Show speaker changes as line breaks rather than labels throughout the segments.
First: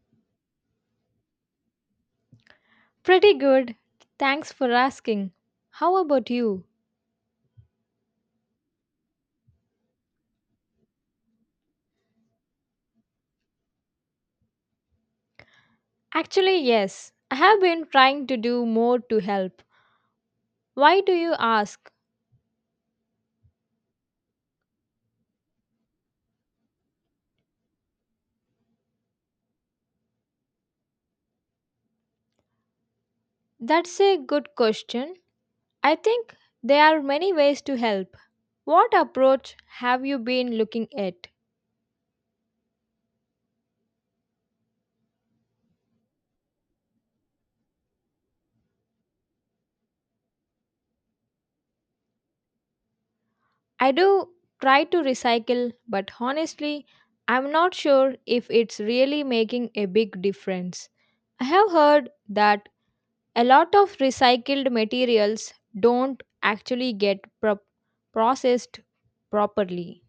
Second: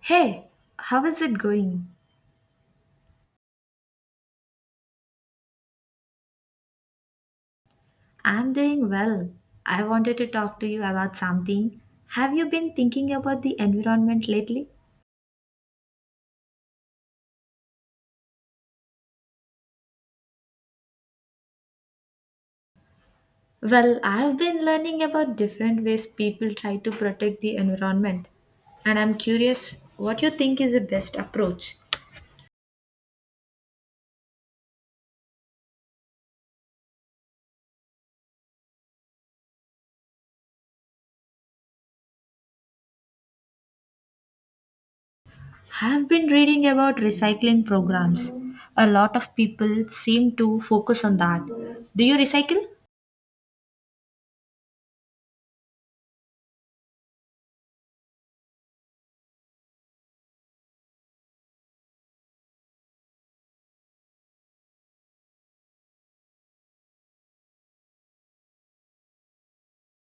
Hey, how is it going?
Pretty good. Thanks for asking. How about you?
I'm doing well. I wanted to talk to you about something. Have you been thinking about the environment lately?
Actually, yes. I have been trying to do more to help. Why do you ask?
Well, I've been learning about different ways people try to protect the environment, and I'm curious what you think is the best approach.
That's a good question. I think there are many ways to help. What approach have you been looking at?
I've been reading about recycling programs. A lot of people seem to focus on that. Do you recycle?
I do try to recycle, but honestly, I'm not sure if it's really making a big difference. I have heard that a lot of recycled materials don't actually get processed properly.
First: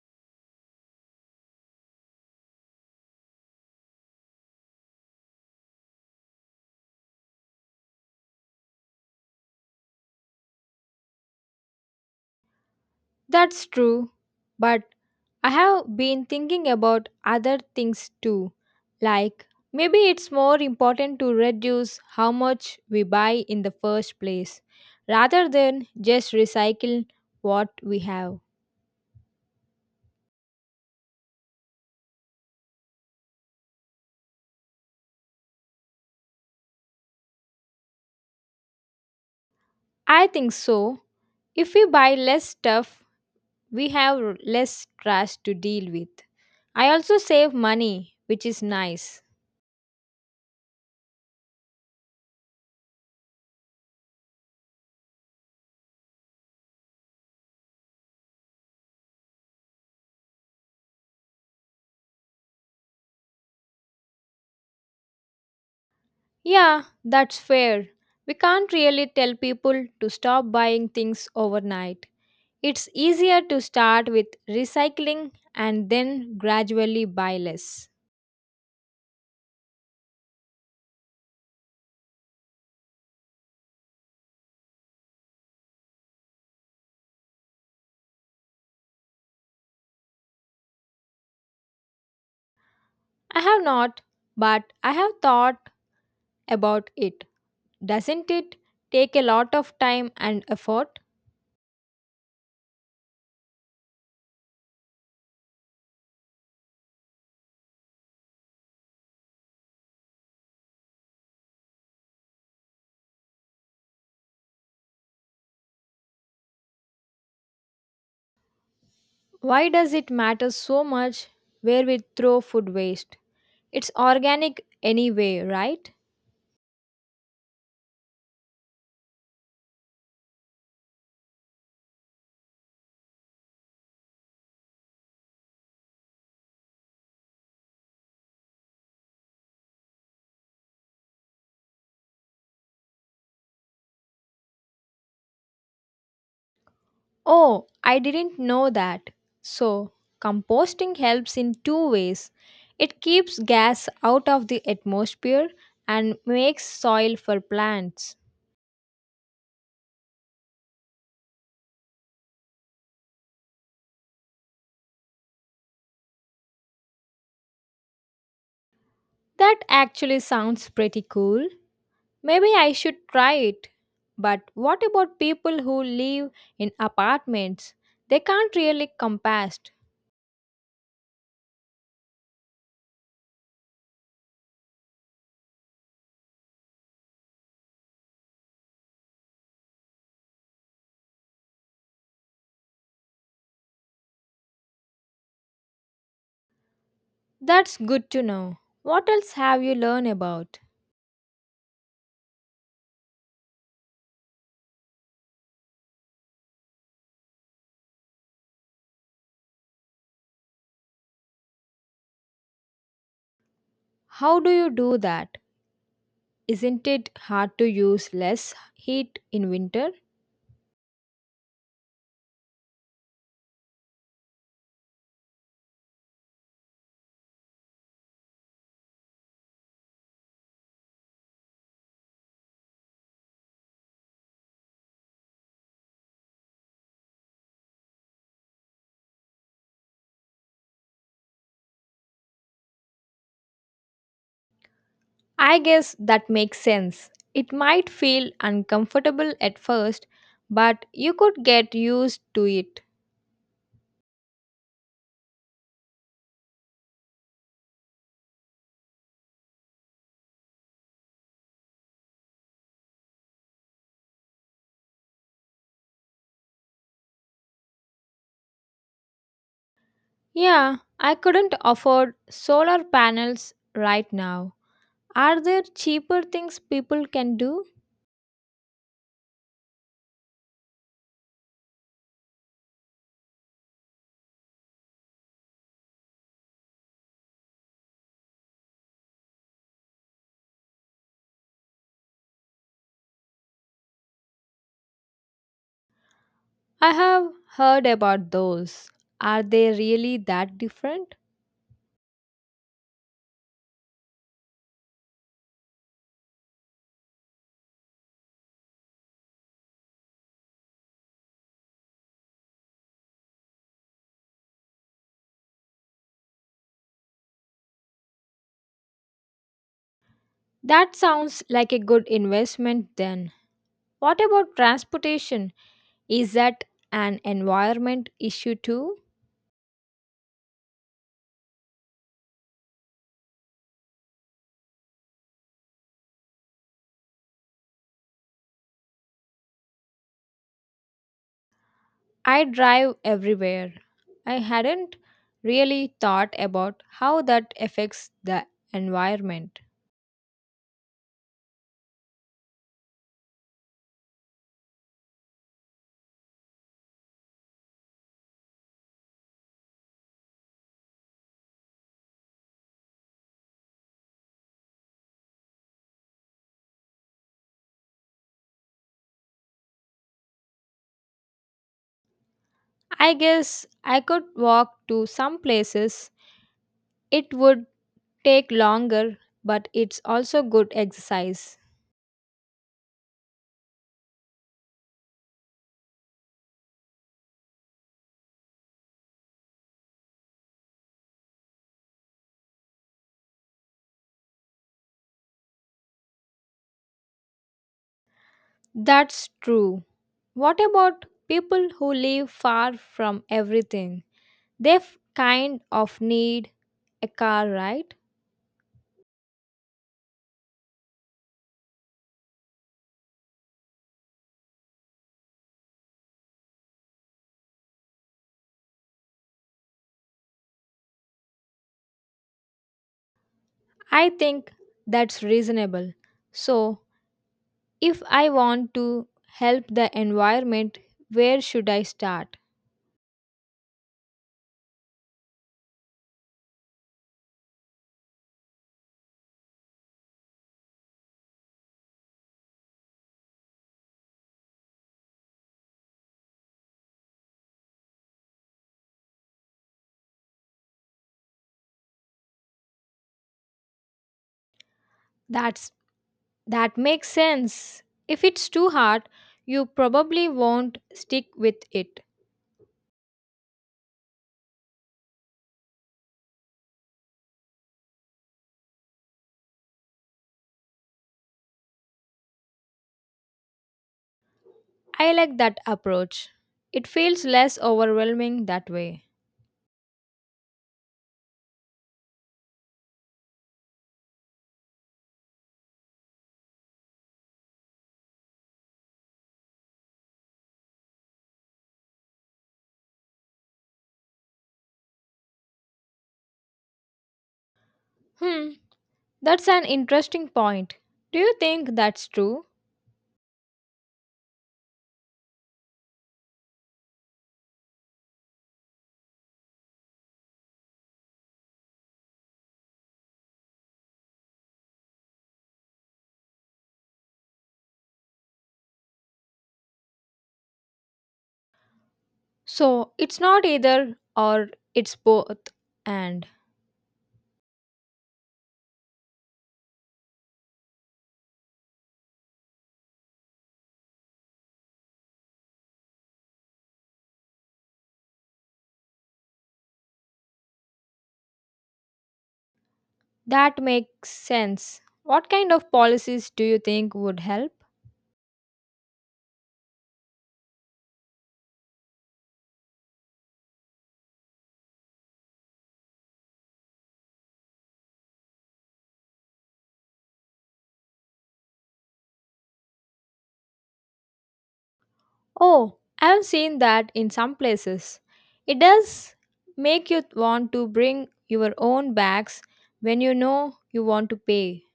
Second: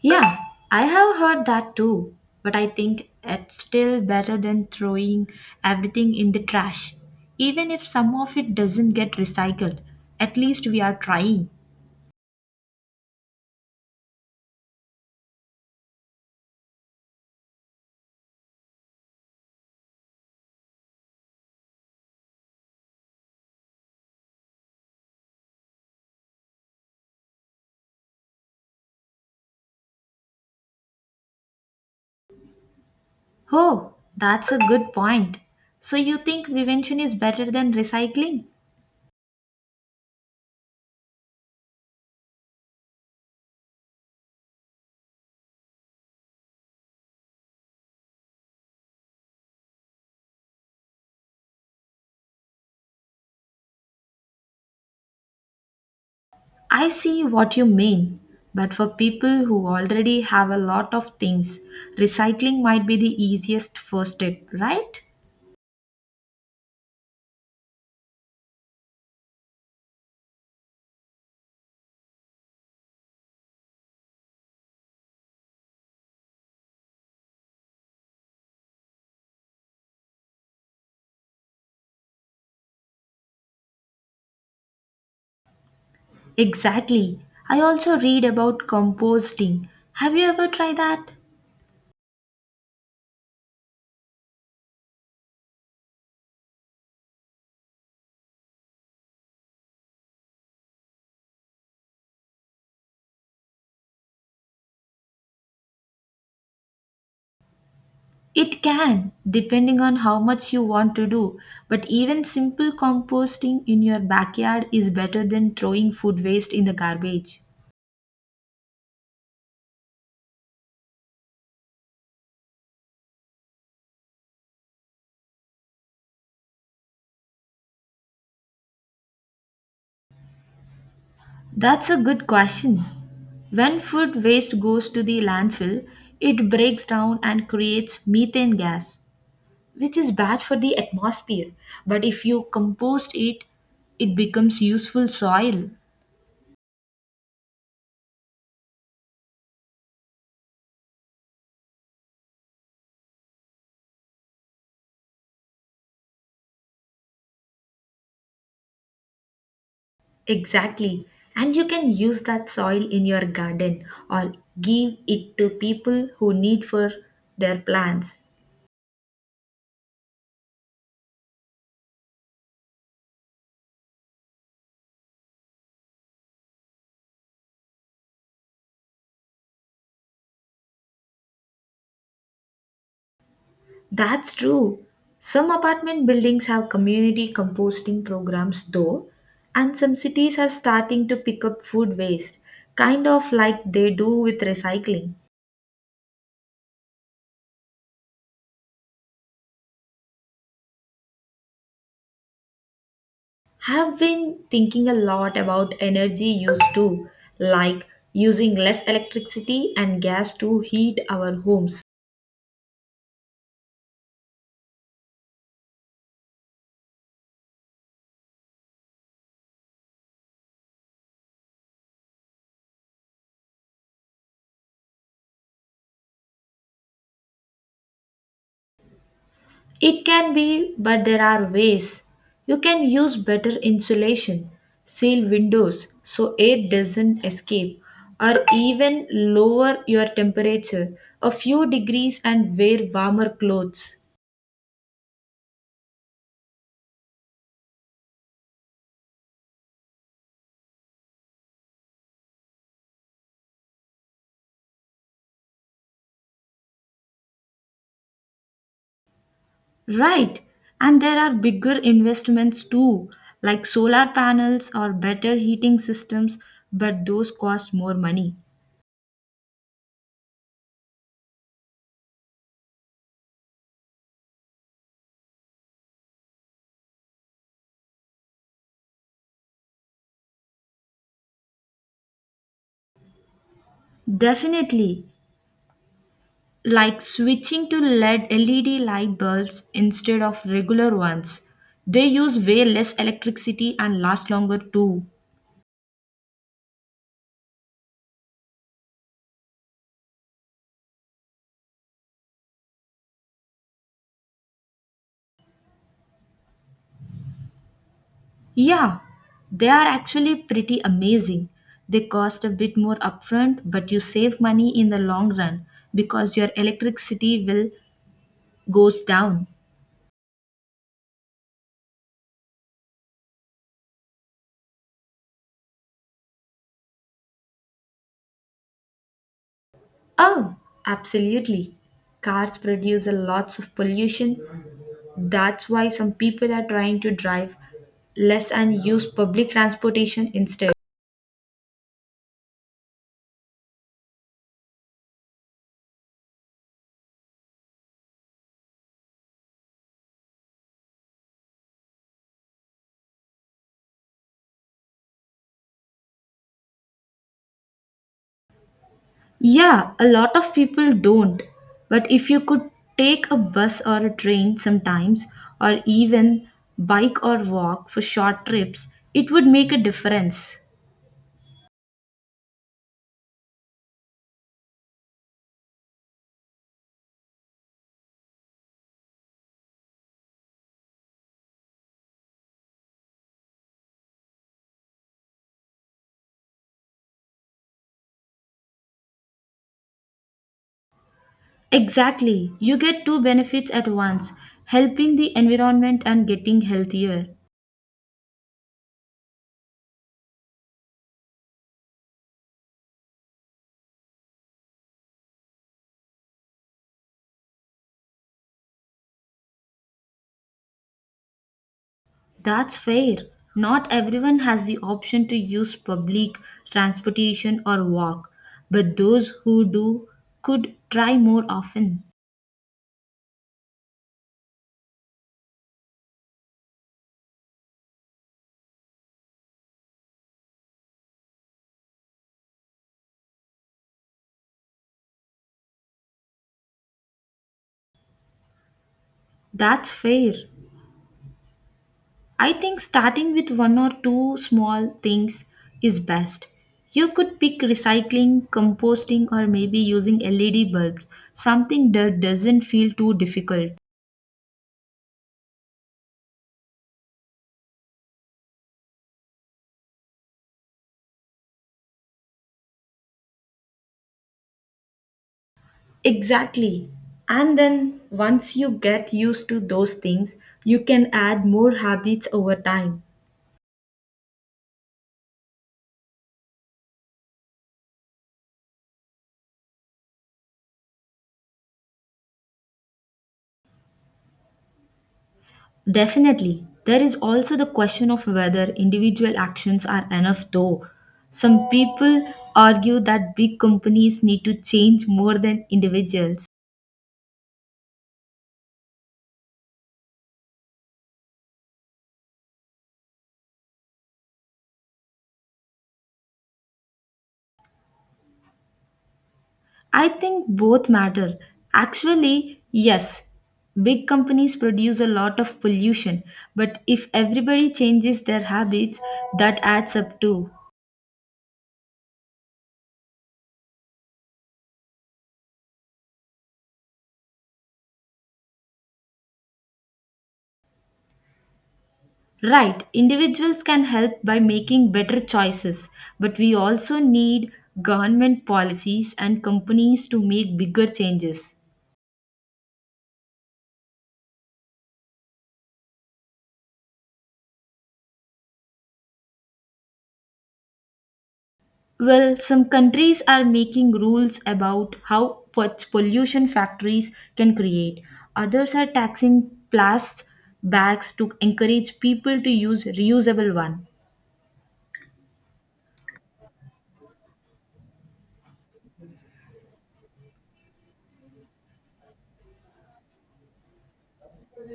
Yeah, I have heard that too, but I think it's still better than throwing everything in the trash. Even if some of it doesn't get recycled, at least we are trying.
That's true, but I have been thinking about other things too, like maybe it's more important to reduce how much we buy in the first place rather than just recycle what we have.
Oh, that's a good point. So you think prevention is better than recycling?
I think so. If we buy less stuff, we have less trash to deal with. I also save money, which is nice.
I see what you mean, but for people who already have a lot of things, recycling might be the easiest first step, right?
Yeah, that's fair. We can't really tell people to stop buying things overnight. It's easier to start with recycling and then gradually buy less.
Exactly. I also read about composting. Have you ever tried that?
I have not, but I have thought about it. Doesn't it take a lot of time and effort?
It can, depending on how much you want to do. But even simple composting in your backyard is better than throwing food waste in the garbage.
Why does it matter so much where we throw food waste? It's organic anyway, right?
That's a good question. When food waste goes to the landfill, it breaks down and creates methane gas, which is bad for the atmosphere. But if you compost it, it becomes useful soil.
Oh, I didn't know that. So, composting helps in two ways: it keeps gas out of the atmosphere and makes soil for plants.
Exactly. And you can use that soil in your garden or give it to people who need for their plants.
That actually sounds pretty cool. Maybe I should try it. But what about people who live in apartments? They can't really compost.
That's true. Some apartment buildings have community composting programs though, and some cities are starting to pick up food waste, kind of like they do with recycling.
That's good to know. What else have you learned about?
Have been thinking a lot about energy use too, like using less electricity and gas to heat our homes.
How do you do that? Isn't it hard to use less heat in winter?
It can be, but there are ways. You can use better insulation, seal windows so air doesn't escape, or even lower your temperature a few degrees and wear warmer clothes.
I guess that makes sense. It might feel uncomfortable at first, but you could get used to it.
Right, and there are bigger investments too, like solar panels or better heating systems, but those cost more money.
Yeah, I couldn't afford solar panels right now. Are there cheaper things people can do?
Definitely, like switching to LED light bulbs instead of regular ones. They use way less electricity and last longer too.
I have heard about those. Are they really that different?
Yeah, they are actually pretty amazing. They cost a bit more upfront, but you save money in the long run because your electricity bill goes down.
That sounds like a good investment then. What about transportation? Is that an environment issue too?
Oh, absolutely. Cars produce a lots of pollution. That's why some people are trying to drive less and use public transportation instead.
I drive everywhere. I hadn't really thought about how that affects the environment.
Yeah, a lot of people don't. But if you could take a bus or a train sometimes, or even bike or walk for short trips, it would make a difference.
I guess I could walk to some places. It would take longer, but it's also good exercise.
Exactly. You get two benefits at once, helping the environment and getting healthier.
That's true. What about people who live far from everything? They kind of need a car, right?
That's fair. Not everyone has the option to use public transportation or walk, but those who do could try more often.
I think that's reasonable. So, if I want to help the environment, where should I start?
That's fair. I think starting with one or two small things is best. You could pick recycling, composting, or maybe using LED bulbs, something that doesn't feel too difficult.
That's that makes sense. If it's too hard, you probably won't stick with it.
Exactly. And then once you get used to those things, you can add more habits over time.
I like that approach. It feels less overwhelming that way.
Definitely. There is also the question of whether individual actions are enough, though. Some people argue that big companies need to change more than individuals.
Hmm, that's an interesting point. Do you think that's true?
I think both matter. Actually, yes, big companies produce a lot of pollution, but if everybody changes their habits, that adds up too.
So, it's not either or, it's both and.
Right, individuals can help by making better choices, but we also need government policies and companies to make bigger changes.
That makes sense. What kind of policies do you think would help?
Well, some countries are making rules about how pollution factories can create. Others are taxing plastic bags to encourage people to use reusable one.
Oh, I have seen that in some places. It does make you want to bring your own bags when you know you want to pay.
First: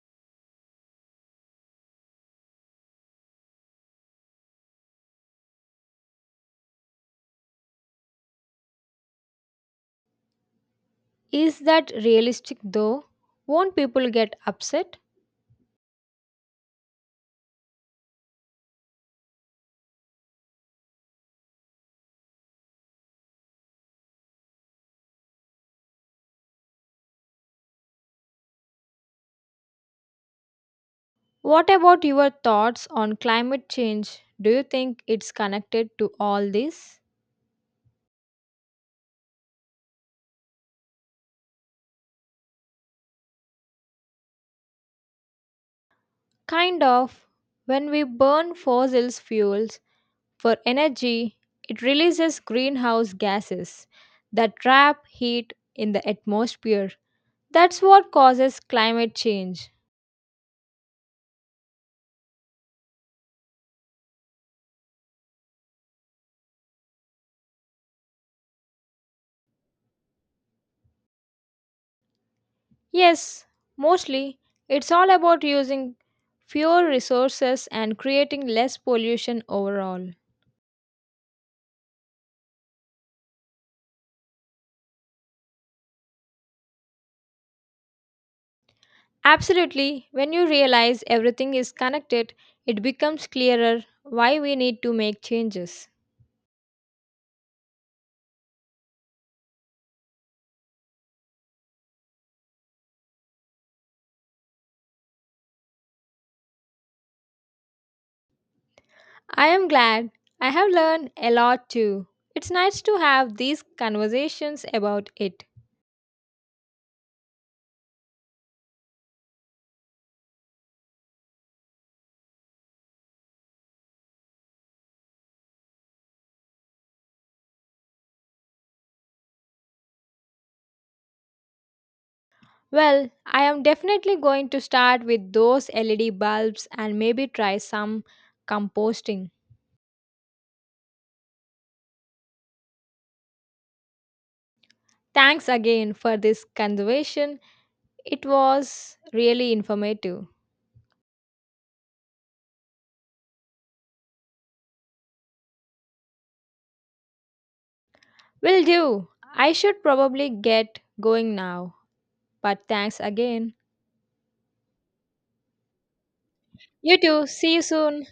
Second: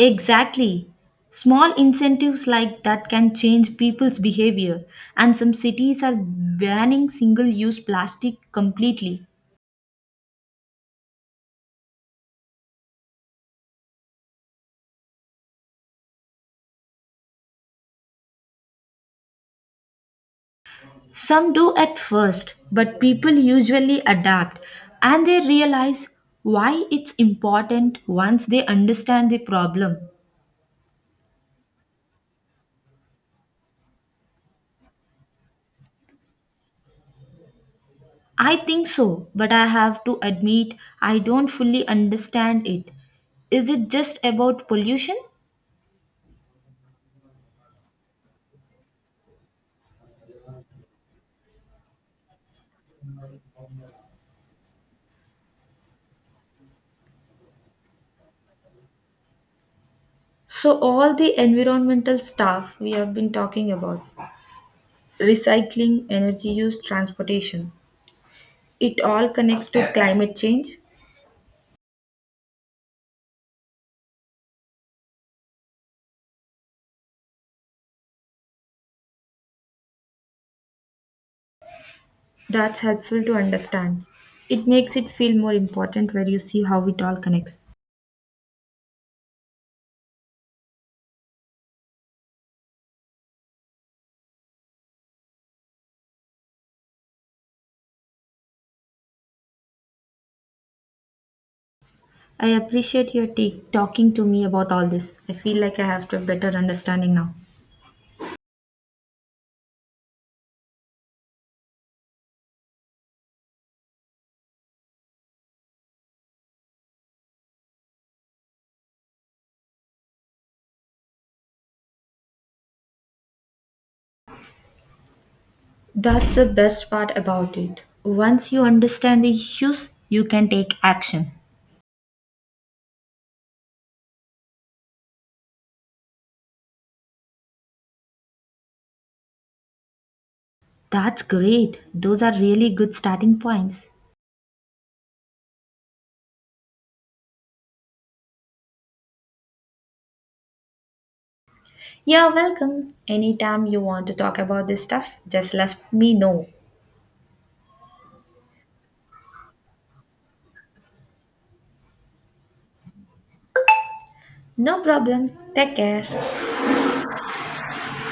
Exactly. Small incentives like that can change people's behavior and some cities are banning single-use plastic completely.
Is that realistic though? Won't people get upset?
Some do at first, but people usually adapt and they realize why it's important once they understand the problem.
What about your thoughts on climate change? Do you think it's connected to all this?
I think so, but I have to admit I don't fully understand it. Is it just about pollution?
Kind of. When we burn fossil fuels for energy, it releases greenhouse gases that trap heat in the atmosphere. That's what causes climate change.
So, all the environmental stuff we have been talking about, recycling, energy use, transportation, it all connects to climate change.
Yes, mostly it's all about using fewer resources and creating less pollution overall.
That's helpful to understand. It makes it feel more important where you see how it all connects.
Absolutely, when you realize everything is connected, it becomes clearer why we need to make changes.
I appreciate your take talking to me about all this. I feel like I have a better understanding now.
I am glad. I have learned a lot too. It's nice to have these conversations about it.
That's the best part about it. Once you understand the issues, you can take action.
Well, I am definitely going to start with those LED bulbs and maybe try some composting.
That's great. Those are really good starting points.
Thanks again for this conversation. It was really informative.
You're welcome. Anytime you want to talk about this stuff, just let me know.
Will do. I should probably get going now. But thanks again.
No problem. Take care.
You too. See you soon.